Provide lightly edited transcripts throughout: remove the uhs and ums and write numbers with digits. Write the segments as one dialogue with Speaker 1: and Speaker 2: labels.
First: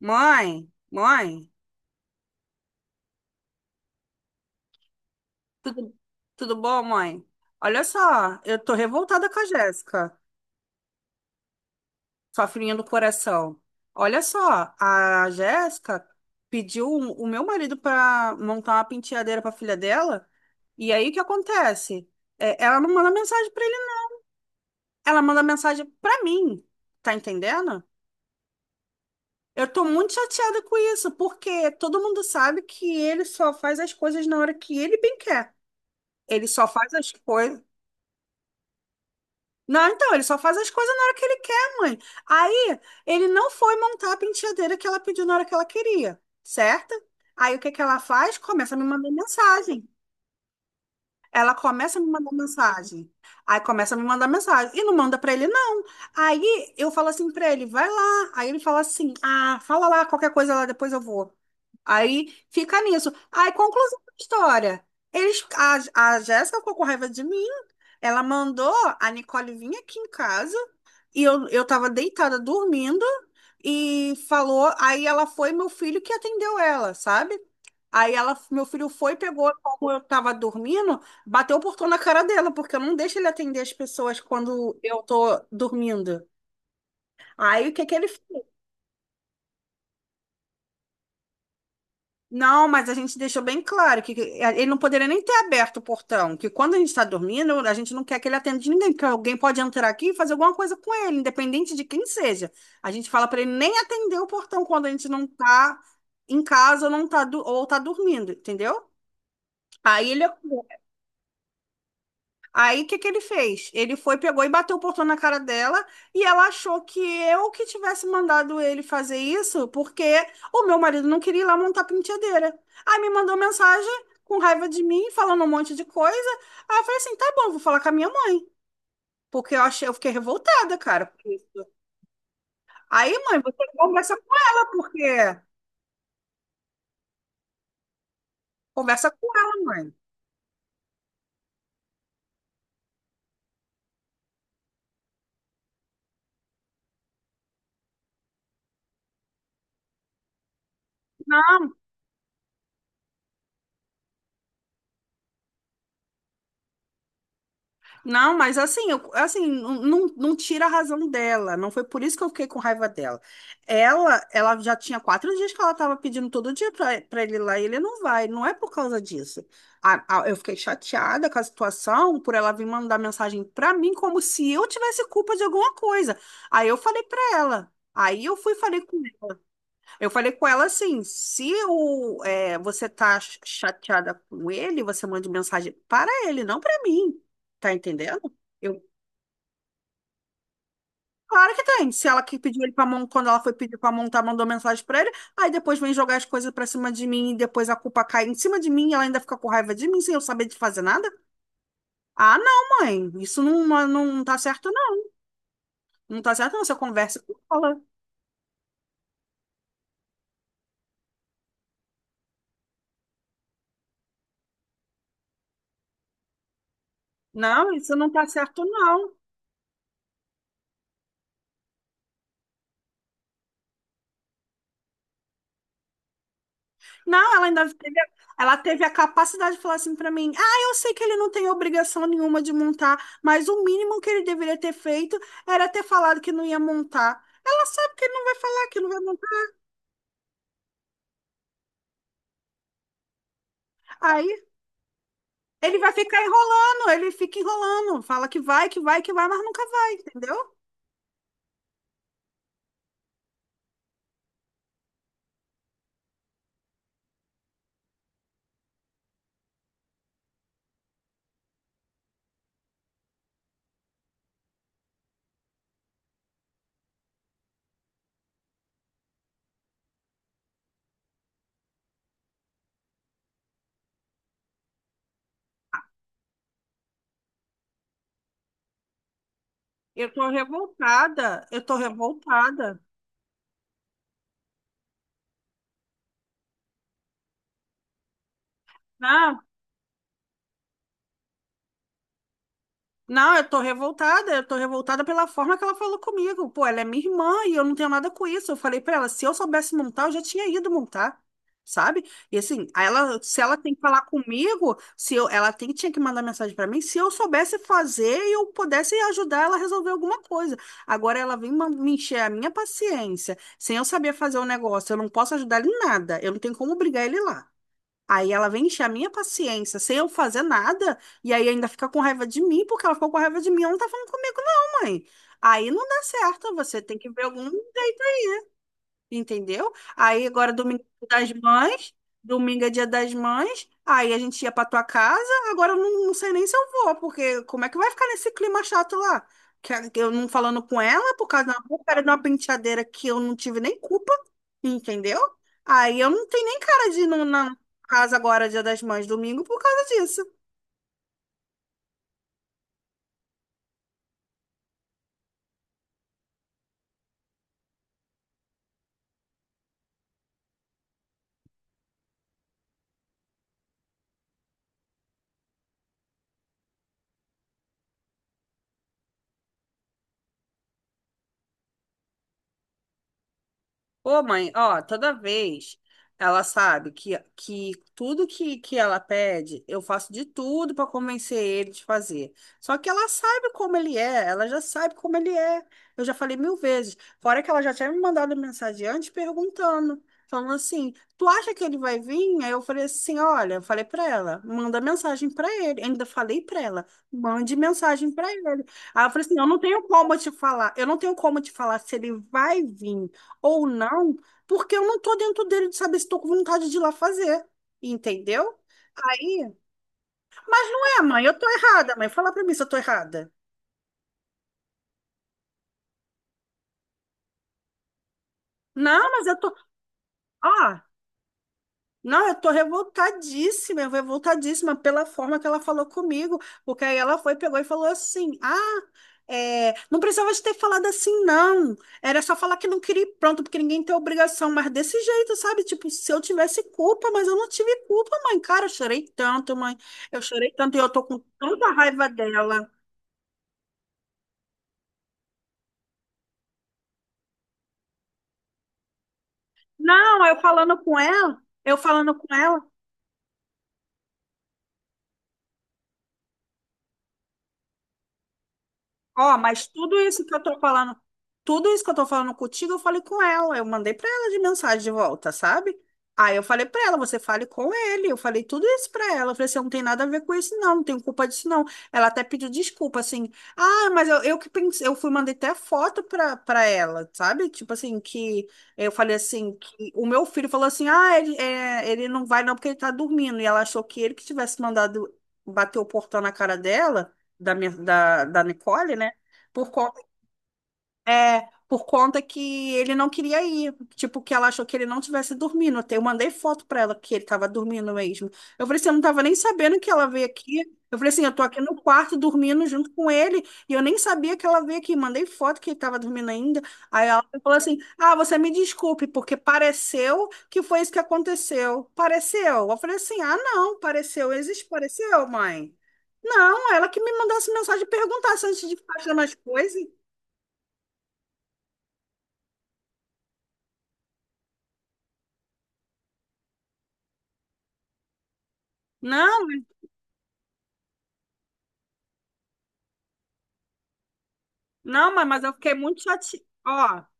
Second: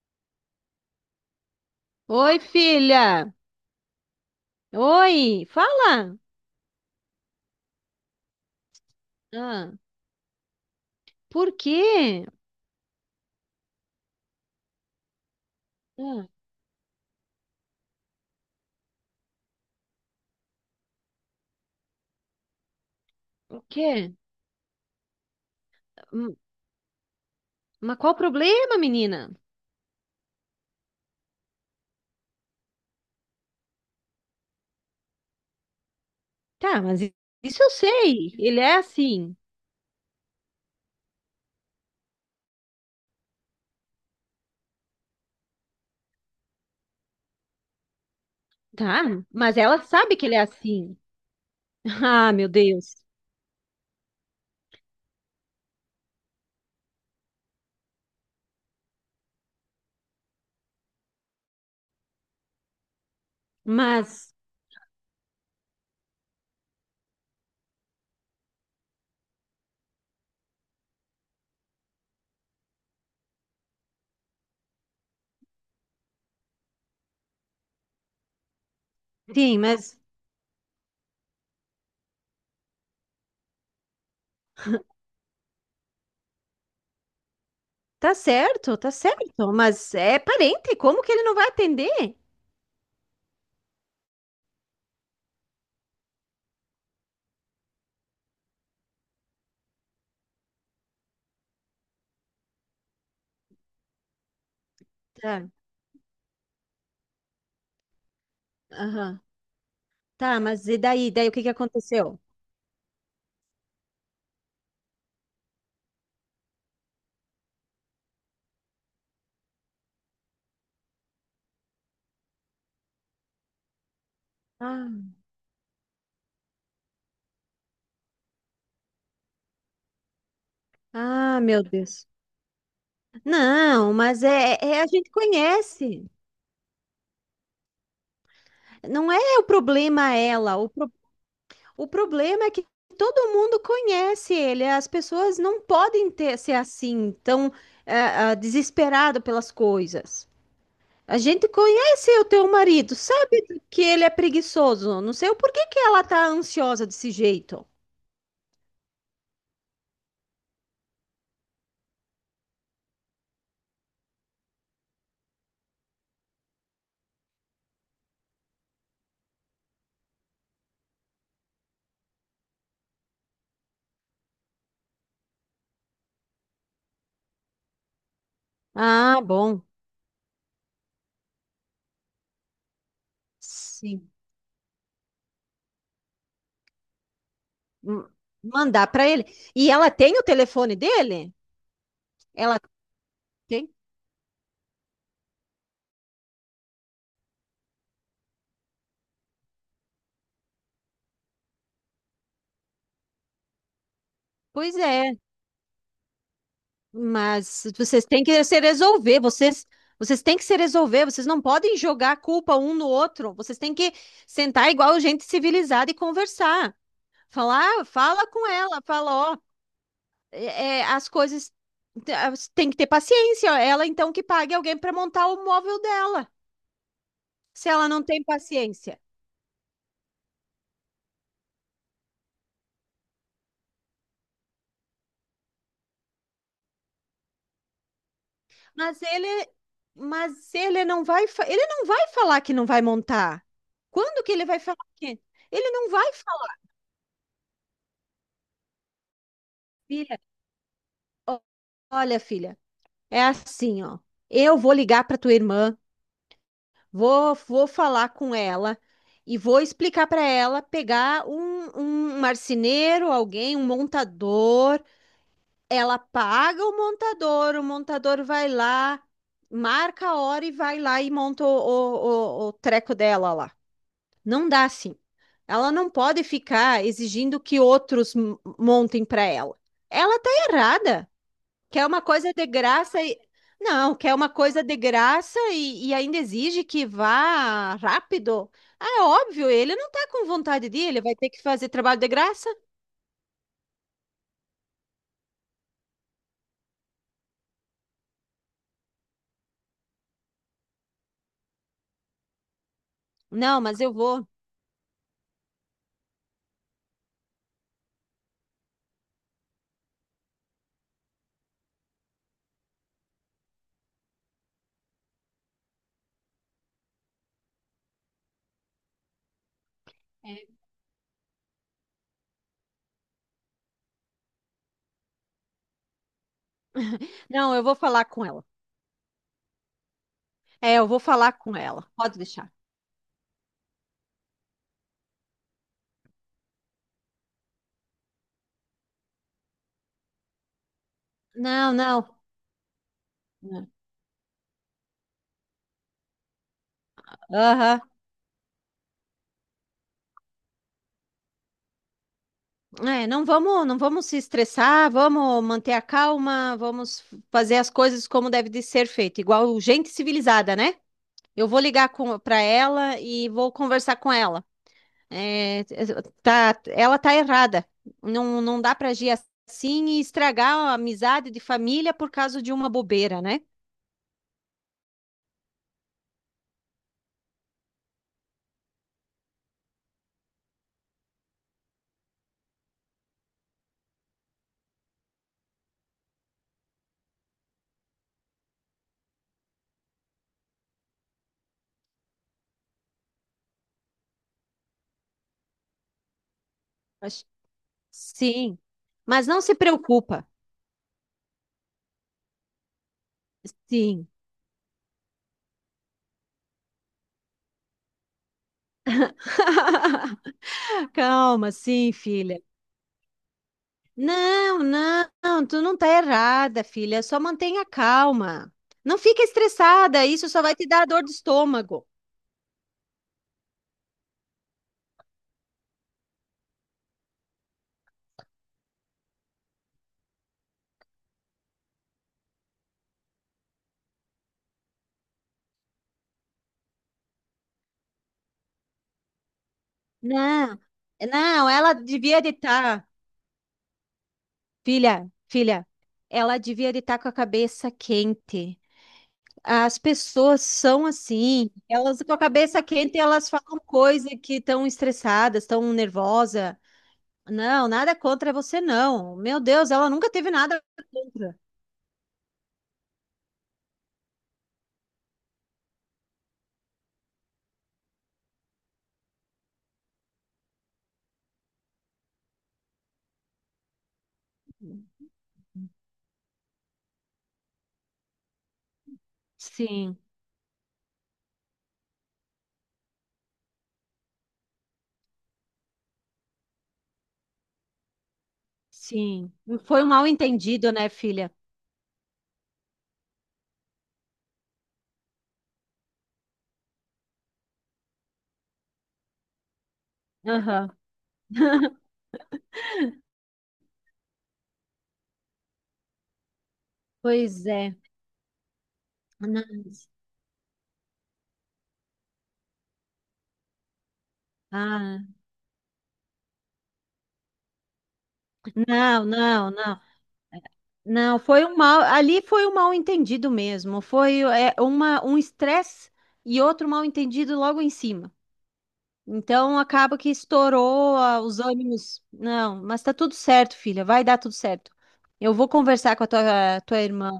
Speaker 1: Mãe, mãe,
Speaker 2: Oi, filha. Oi,
Speaker 1: tudo,
Speaker 2: fala.
Speaker 1: tudo bom, mãe? Olha só, eu tô revoltada com a
Speaker 2: Ah,
Speaker 1: Jéssica,
Speaker 2: por quê?
Speaker 1: sua filhinha do coração. Olha só, a Jéssica
Speaker 2: Ah,
Speaker 1: pediu o meu marido para montar uma penteadeira para filha dela, e aí o que acontece? É, ela não manda mensagem
Speaker 2: o
Speaker 1: para ele, não.
Speaker 2: quê?
Speaker 1: Ela manda mensagem para
Speaker 2: Hum,
Speaker 1: mim, tá entendendo?
Speaker 2: Mas qual o problema, menina?
Speaker 1: Eu tô muito chateada com isso, porque todo mundo sabe que ele só faz as coisas na hora que ele bem quer. Ele só
Speaker 2: Tá,
Speaker 1: faz as coisas.
Speaker 2: isso eu sei. Ele é assim.
Speaker 1: Não, então, ele só faz as coisas na hora que ele quer, mãe. Aí, ele não foi montar a penteadeira que ela pediu na hora que ela queria, certo? Aí, o que que ela faz? Começa a me
Speaker 2: Tá,
Speaker 1: mandar
Speaker 2: mas ela
Speaker 1: mensagem.
Speaker 2: sabe que ele é assim.
Speaker 1: Ela começa a me
Speaker 2: Ah,
Speaker 1: mandar
Speaker 2: meu Deus.
Speaker 1: mensagem. Aí, começa a me mandar mensagem. E não manda pra ele, não. Aí, eu falo assim pra ele, vai lá. Aí, ele fala assim, ah, fala lá, qualquer coisa lá, depois eu vou. Aí, fica nisso. Aí, conclusão da
Speaker 2: Mas,
Speaker 1: história. Eles, a Jéssica ficou com raiva de mim. Ela mandou a Nicole vir aqui em casa e eu tava deitada dormindo e falou. Aí ela foi, meu filho que atendeu ela, sabe? Aí ela, meu filho foi, pegou,
Speaker 2: sim,
Speaker 1: como
Speaker 2: mas
Speaker 1: eu tava dormindo, bateu o portão na cara dela, porque eu não deixo ele atender as pessoas quando eu tô dormindo. Aí o que que ele
Speaker 2: tá certo, tá certo. Mas é parente, como que ele não vai atender?
Speaker 1: Não, mas a gente deixou bem claro que ele não poderia nem ter aberto o portão, que quando a gente está dormindo, a gente não quer que ele atenda de ninguém, porque alguém pode entrar aqui e fazer alguma coisa com ele, independente de quem seja. A gente fala para ele nem atender o portão quando a gente não
Speaker 2: Tá,
Speaker 1: está em casa ou não tá, ou tá dormindo, entendeu?
Speaker 2: aham.
Speaker 1: Aí ele
Speaker 2: Tá, mas e daí? Daí o que que aconteceu?
Speaker 1: Aí, o que que ele fez? Ele foi, pegou e bateu o portão na cara dela e ela achou que eu que tivesse mandado ele fazer isso porque o meu marido não queria ir lá montar penteadeira. Aí me mandou mensagem com raiva de
Speaker 2: Ah,
Speaker 1: mim, falando um monte de coisa. Aí eu falei assim, tá bom, vou falar com a minha mãe. Porque eu achei, eu fiquei revoltada, cara, por
Speaker 2: ah, meu
Speaker 1: isso.
Speaker 2: Deus.
Speaker 1: Aí, mãe, você
Speaker 2: Não,
Speaker 1: conversa
Speaker 2: mas
Speaker 1: com ela,
Speaker 2: é, a gente
Speaker 1: porque...
Speaker 2: conhece.
Speaker 1: Conversa
Speaker 2: Não
Speaker 1: com
Speaker 2: é o
Speaker 1: ela, mãe.
Speaker 2: problema ela. O problema é que todo mundo conhece ele. As pessoas não podem ter ser assim, tão é, é, desesperado pelas coisas. A gente
Speaker 1: Não.
Speaker 2: conhece o teu marido, sabe que ele é preguiçoso. Não sei o porquê que ela tá ansiosa desse jeito.
Speaker 1: Não, mas assim, assim, não, não tira a razão dela. Não foi por isso que eu fiquei com raiva dela. Ela já tinha 4 dias que ela estava pedindo todo dia para ele ir lá e ele não vai. Não é por causa disso. Eu fiquei chateada com a situação por ela vir mandar mensagem para mim como se eu tivesse culpa de alguma coisa. Aí eu falei para ela. Aí eu fui e falei com
Speaker 2: Ah, bom.
Speaker 1: Eu falei com ela assim: se o, é, você tá
Speaker 2: Sim.
Speaker 1: chateada com ele, você manda mensagem para ele, não para mim. Tá
Speaker 2: M-
Speaker 1: entendendo? Eu,
Speaker 2: Mandar para ele. E ela tem o telefone dele?
Speaker 1: Claro que tem. Se ela que
Speaker 2: Ela
Speaker 1: pediu ele para montar, quando ela foi
Speaker 2: tem?
Speaker 1: pedir para montar, mandou mensagem para ele, aí depois vem jogar as coisas para cima de mim, e depois a culpa cai em cima de mim, e ela ainda fica com raiva de mim sem eu saber de fazer nada. Ah, não, mãe, isso não, não tá certo,
Speaker 2: Pois
Speaker 1: não.
Speaker 2: é.
Speaker 1: Não tá certo, não. Você conversa com
Speaker 2: Mas
Speaker 1: ela.
Speaker 2: vocês têm que se resolver, vocês têm que se resolver, vocês não podem jogar a culpa um no outro. Vocês têm que sentar igual gente civilizada e conversar. Falar,
Speaker 1: Não,
Speaker 2: "Ah,
Speaker 1: isso não tá
Speaker 2: fala com
Speaker 1: certo,
Speaker 2: ela,
Speaker 1: não.
Speaker 2: fala, ó, é, as coisas tem que ter paciência. Ela então que pague alguém para montar o móvel dela,
Speaker 1: Não, ela ainda
Speaker 2: se ela
Speaker 1: teve,
Speaker 2: não tem
Speaker 1: ela teve a
Speaker 2: paciência.
Speaker 1: capacidade de falar assim pra mim: ah, eu sei que ele não tem obrigação nenhuma de montar, mas o mínimo que ele deveria ter feito era ter falado que não ia montar. Ela sabe que ele não vai falar que não vai
Speaker 2: Mas
Speaker 1: montar.
Speaker 2: ele, mas ele ele não vai falar que não vai montar. Quando
Speaker 1: Aí
Speaker 2: que ele vai falar que? Ele
Speaker 1: ele
Speaker 2: não
Speaker 1: vai
Speaker 2: vai
Speaker 1: ficar
Speaker 2: falar,
Speaker 1: enrolando, ele fica enrolando, fala que vai, que vai, que vai, mas nunca vai,
Speaker 2: filha.
Speaker 1: entendeu?
Speaker 2: Ó, olha, filha. É assim, ó. Eu vou ligar para tua irmã, vou falar com ela e vou explicar para ela pegar um marceneiro, alguém, um montador. Ela paga o montador vai lá, marca a hora e vai lá e monta o treco dela lá. Não dá assim. Ela não pode ficar exigindo que outros montem para ela.
Speaker 1: Eu
Speaker 2: Ela
Speaker 1: tô
Speaker 2: tá errada.
Speaker 1: revoltada, eu tô
Speaker 2: Quer uma coisa de
Speaker 1: revoltada.
Speaker 2: graça e. Não, quer uma coisa de graça e ainda exige que vá rápido. Ah, é
Speaker 1: Ah,
Speaker 2: óbvio, ele não tá com vontade de ir, ele vai ter que fazer trabalho de graça.
Speaker 1: não, eu tô revoltada pela forma que ela falou comigo. Pô, ela é minha irmã e eu não tenho nada com isso. Eu falei pra ela, se eu soubesse montar, eu já tinha ido montar, sabe? E assim, aí ela, se ela
Speaker 2: Não,
Speaker 1: tem
Speaker 2: mas
Speaker 1: que
Speaker 2: eu
Speaker 1: falar
Speaker 2: vou.
Speaker 1: comigo, se eu, ela tem, tinha que mandar mensagem pra mim, se eu soubesse fazer e eu pudesse ajudar ela a resolver alguma coisa. Agora ela vem me encher a minha paciência, sem eu saber fazer o negócio, eu não posso ajudar ele em nada, eu não tenho como obrigar ele lá. Aí ela vem encher a minha paciência sem eu fazer
Speaker 2: É.
Speaker 1: nada, e aí ainda fica com raiva de mim, porque ela ficou com raiva de mim, ela não tá falando comigo, não, mãe. Aí não dá certo, você tem que ver algum.
Speaker 2: Não, eu vou falar com ela.
Speaker 1: Entendeu? Aí agora
Speaker 2: É,
Speaker 1: domingo é
Speaker 2: eu vou
Speaker 1: dia das
Speaker 2: falar com ela.
Speaker 1: mães,
Speaker 2: Pode deixar.
Speaker 1: domingo é dia das mães, aí a gente ia pra tua casa, agora eu não, não sei nem se eu vou, porque como é que vai ficar nesse clima chato lá? Que que eu não falando com ela por causa de uma
Speaker 2: Não,
Speaker 1: porcaria de
Speaker 2: não.
Speaker 1: uma penteadeira que eu não tive nem culpa, entendeu? Aí eu não tenho nem cara de ir na
Speaker 2: Aham.
Speaker 1: casa agora, dia das mães, domingo, por causa disso.
Speaker 2: É, não vamos, não vamos se estressar, vamos manter a calma, vamos fazer as coisas como deve de ser feito, igual gente civilizada, né? Eu vou para ela e vou conversar com ela. É, tá, ela tá errada. Não, não dá para agir assim e estragar a amizade de família por causa de uma bobeira, né?
Speaker 1: Ô, mãe, ó, toda vez ela sabe que tudo que ela pede, eu faço de tudo para convencer ele de fazer. Só que ela sabe como ele é, ela já sabe como ele é. Eu já falei mil vezes. Fora que ela já tinha me mandado mensagem antes perguntando, falando assim: tu acha que ele vai vir? Aí eu falei assim: olha, eu falei para ela, manda mensagem para ele. Ainda falei para ela,
Speaker 2: Acho-
Speaker 1: mande mensagem para
Speaker 2: Sim,
Speaker 1: ele. Aí eu falei
Speaker 2: mas
Speaker 1: assim:
Speaker 2: não
Speaker 1: eu
Speaker 2: se
Speaker 1: não tenho como
Speaker 2: preocupa.
Speaker 1: te falar, eu não tenho como te falar se ele vai vir ou
Speaker 2: Sim.
Speaker 1: não, porque eu não tô dentro dele de saber se tô com vontade de ir lá fazer, entendeu? Aí, ué, mãe, eu tô
Speaker 2: Calma, sim,
Speaker 1: errada, mãe, fala
Speaker 2: filha.
Speaker 1: pra mim se eu tô errada.
Speaker 2: Não, não, tu não tá errada, filha. Só mantenha calma. Não
Speaker 1: Não,
Speaker 2: fica
Speaker 1: mas eu tô,
Speaker 2: estressada, isso só vai te
Speaker 1: ó,
Speaker 2: dar dor de estômago.
Speaker 1: não, eu tô revoltadíssima, eu revoltadíssima pela forma que ela falou comigo, porque aí ela foi, pegou e falou assim, ah, é, não precisava de ter falado assim, não, era só falar que não queria ir pronto, porque ninguém tem obrigação, mas desse jeito, sabe, tipo, se eu tivesse culpa, mas eu não tive culpa, mãe, cara, eu chorei tanto, mãe, eu chorei
Speaker 2: Não,
Speaker 1: tanto e eu tô com
Speaker 2: não,
Speaker 1: tanta
Speaker 2: ela
Speaker 1: raiva
Speaker 2: devia de
Speaker 1: dela.
Speaker 2: estar. Filha, ela devia estar com a cabeça quente. As
Speaker 1: Não, eu
Speaker 2: pessoas
Speaker 1: falando
Speaker 2: são
Speaker 1: com ela,
Speaker 2: assim,
Speaker 1: eu
Speaker 2: elas com
Speaker 1: falando
Speaker 2: a
Speaker 1: com ela,
Speaker 2: cabeça quente, elas falam coisa que estão estressadas, estão nervosa. Não, nada contra você, não.
Speaker 1: ó,
Speaker 2: Meu
Speaker 1: mas
Speaker 2: Deus, ela
Speaker 1: tudo
Speaker 2: nunca
Speaker 1: isso
Speaker 2: teve
Speaker 1: que eu tô
Speaker 2: nada
Speaker 1: falando,
Speaker 2: contra.
Speaker 1: tudo isso que eu tô falando contigo, eu falei com ela. Eu mandei pra ela de mensagem de volta, sabe? Aí eu falei pra ela, você fale com ele. Eu falei tudo isso pra ela. Eu falei assim, eu não tem nada a ver com isso, não, não tenho culpa disso, não. Ela até pediu desculpa, assim. Ah, mas eu que pensei, eu fui, mandei até foto pra ela, sabe? Tipo assim, que eu falei assim, que
Speaker 2: Sim,
Speaker 1: o meu filho falou assim, ah, ele, é, ele não vai não porque ele tá dormindo. E ela achou que ele que tivesse mandado bater o portão na cara dela da Nicole, né?
Speaker 2: sim.
Speaker 1: Por
Speaker 2: Foi um
Speaker 1: conta,
Speaker 2: mal entendido, né, filha?
Speaker 1: por conta que ele não queria ir. Tipo, que ela achou que ele não tivesse dormindo. Até eu mandei foto pra ela que ele tava dormindo mesmo. Eu falei assim, eu não tava nem sabendo que ela veio aqui.
Speaker 2: Aham.
Speaker 1: Eu falei assim, eu tô aqui no quarto dormindo junto com ele. E eu nem sabia que ela veio aqui. Mandei foto que ele tava dormindo ainda. Aí ela
Speaker 2: Pois
Speaker 1: falou
Speaker 2: é.
Speaker 1: assim, ah, você me desculpe, porque
Speaker 2: Não,
Speaker 1: pareceu que foi isso que aconteceu. Pareceu. Eu falei assim, ah, não, pareceu. Existe
Speaker 2: ah,
Speaker 1: pareceu, mãe? Não, ela que me mandasse mensagem e perguntasse antes de ficar
Speaker 2: não,
Speaker 1: achando as
Speaker 2: não, não.
Speaker 1: coisas.
Speaker 2: Não, foi um mal, ali foi um mal entendido mesmo. Foi é, uma, um estresse e outro mal entendido logo em cima.
Speaker 1: Não,
Speaker 2: Então acaba que estourou os ânimos. Não, mas tá tudo certo, filha. Vai dar tudo certo.
Speaker 1: não, mas
Speaker 2: Eu
Speaker 1: mas
Speaker 2: vou
Speaker 1: eu fiquei
Speaker 2: conversar
Speaker 1: muito
Speaker 2: com a
Speaker 1: chateada.
Speaker 2: tua
Speaker 1: Ó,
Speaker 2: irmã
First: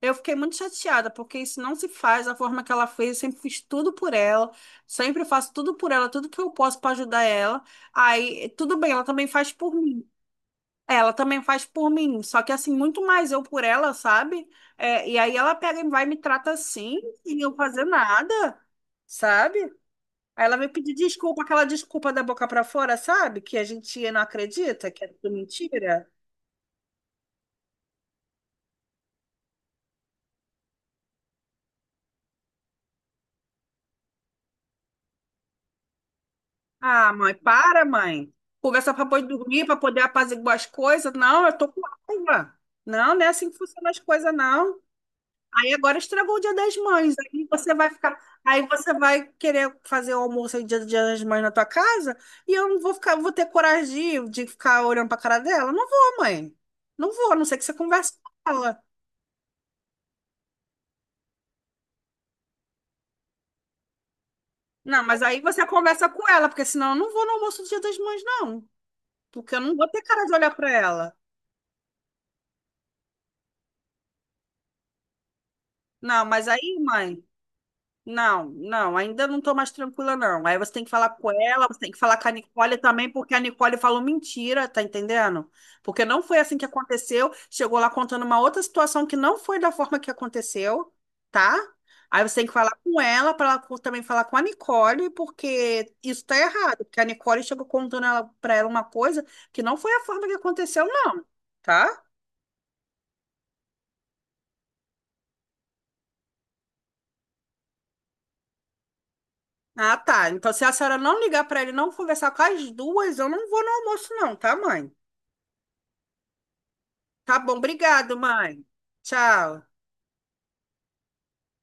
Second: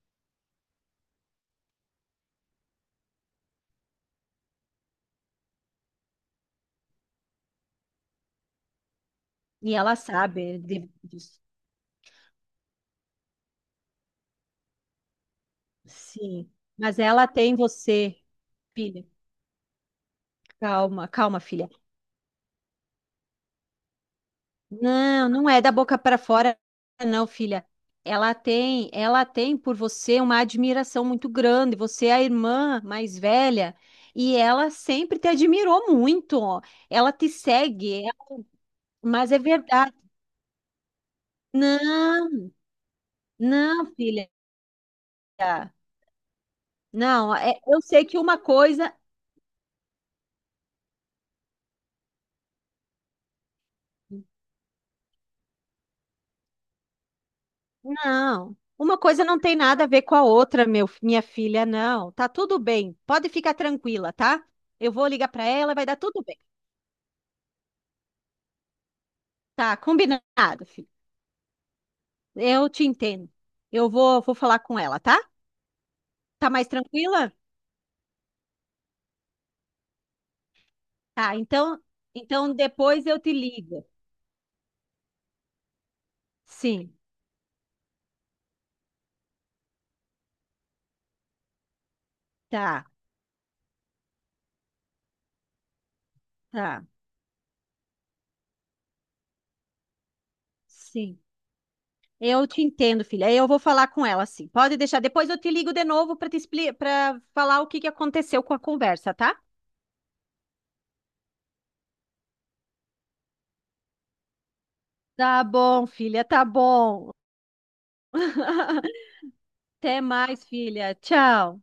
Speaker 1: eu fiquei muito chateada, porque isso não se faz da forma que ela fez. Eu sempre fiz tudo por ela, sempre faço tudo por ela, tudo que eu posso para ajudar ela. Aí, tudo bem, ela também faz
Speaker 2: e
Speaker 1: por
Speaker 2: ela
Speaker 1: mim.
Speaker 2: sabe
Speaker 1: Ela
Speaker 2: disso.
Speaker 1: também faz por mim, só que assim, muito mais eu por ela, sabe? É, e aí ela pega e vai e me
Speaker 2: Sim,
Speaker 1: trata assim,
Speaker 2: mas ela
Speaker 1: sem eu
Speaker 2: tem
Speaker 1: fazer
Speaker 2: você,
Speaker 1: nada,
Speaker 2: filha.
Speaker 1: sabe? Aí ela vem pedir
Speaker 2: Calma, calma,
Speaker 1: desculpa, aquela
Speaker 2: filha.
Speaker 1: desculpa da boca pra fora, sabe? Que a gente não acredita, que é
Speaker 2: Não,
Speaker 1: tudo
Speaker 2: não é da boca
Speaker 1: mentira.
Speaker 2: para fora, não, filha. Ela tem por você uma admiração muito grande. Você é a irmã mais velha e ela sempre te admirou muito.
Speaker 1: Ah,
Speaker 2: Ela te
Speaker 1: mãe, para,
Speaker 2: segue, ela-
Speaker 1: mãe. Conversar para poder
Speaker 2: Mas é
Speaker 1: dormir, para
Speaker 2: verdade.
Speaker 1: poder apaziguar as coisas. Não, eu tô com
Speaker 2: Não,
Speaker 1: raiva. Não, não é assim que
Speaker 2: não,
Speaker 1: funcionam as
Speaker 2: filha.
Speaker 1: coisas, não. Aí agora estragou o Dia das Mães.
Speaker 2: Não,
Speaker 1: Aí você
Speaker 2: eu
Speaker 1: vai
Speaker 2: sei
Speaker 1: ficar,
Speaker 2: que uma
Speaker 1: aí
Speaker 2: coisa,
Speaker 1: você vai querer fazer o almoço aí Dia das Mães na tua casa e eu não vou ficar, vou ter coragem de ficar olhando para cara dela. Não vou, mãe. Não vou, a não ser que você converse com
Speaker 2: não.
Speaker 1: ela.
Speaker 2: Uma coisa não tem nada a ver com a outra, meu, minha filha, não. Tá tudo bem. Pode ficar tranquila, tá? Eu
Speaker 1: Não,
Speaker 2: vou
Speaker 1: mas
Speaker 2: ligar
Speaker 1: aí
Speaker 2: para
Speaker 1: você
Speaker 2: ela, vai dar
Speaker 1: conversa
Speaker 2: tudo
Speaker 1: com
Speaker 2: bem.
Speaker 1: ela, porque senão eu não vou no almoço do Dia das Mães, não. Porque eu não
Speaker 2: Tá,
Speaker 1: vou ter cara de olhar
Speaker 2: combinado,
Speaker 1: para
Speaker 2: filho.
Speaker 1: ela.
Speaker 2: Eu te entendo. Vou falar com ela, tá?
Speaker 1: Não, mas
Speaker 2: Tá mais
Speaker 1: aí, mãe.
Speaker 2: tranquila?
Speaker 1: Não, não, ainda não tô mais tranquila, não. Aí você tem que falar com
Speaker 2: Tá,
Speaker 1: ela, você
Speaker 2: então,
Speaker 1: tem que falar com a
Speaker 2: então
Speaker 1: Nicole
Speaker 2: depois
Speaker 1: também,
Speaker 2: eu te
Speaker 1: porque a Nicole
Speaker 2: ligo.
Speaker 1: falou mentira, tá entendendo? Porque não foi assim que
Speaker 2: Sim,
Speaker 1: aconteceu. Chegou lá contando uma outra situação que não foi da forma que aconteceu, tá? Aí você tem que falar
Speaker 2: tá,
Speaker 1: com ela, para ela também falar com a Nicole, porque isso tá errado.
Speaker 2: tá.
Speaker 1: Porque a Nicole chegou contando ela, pra ela uma coisa que não foi a forma que aconteceu,
Speaker 2: Sim.
Speaker 1: não, tá?
Speaker 2: Eu te entendo, filha. Eu vou falar com ela, sim. Pode deixar. Depois eu te ligo de novo para te explicar, para falar o que que aconteceu com a conversa, tá?
Speaker 1: Ah, tá. Então, se a senhora não ligar pra ele, e não conversar com as duas, eu não vou no almoço, não, tá, mãe?
Speaker 2: Tá bom, filha, tá bom.
Speaker 1: Tá bom, obrigado, mãe. Tchau.
Speaker 2: Até mais, filha. Tchau.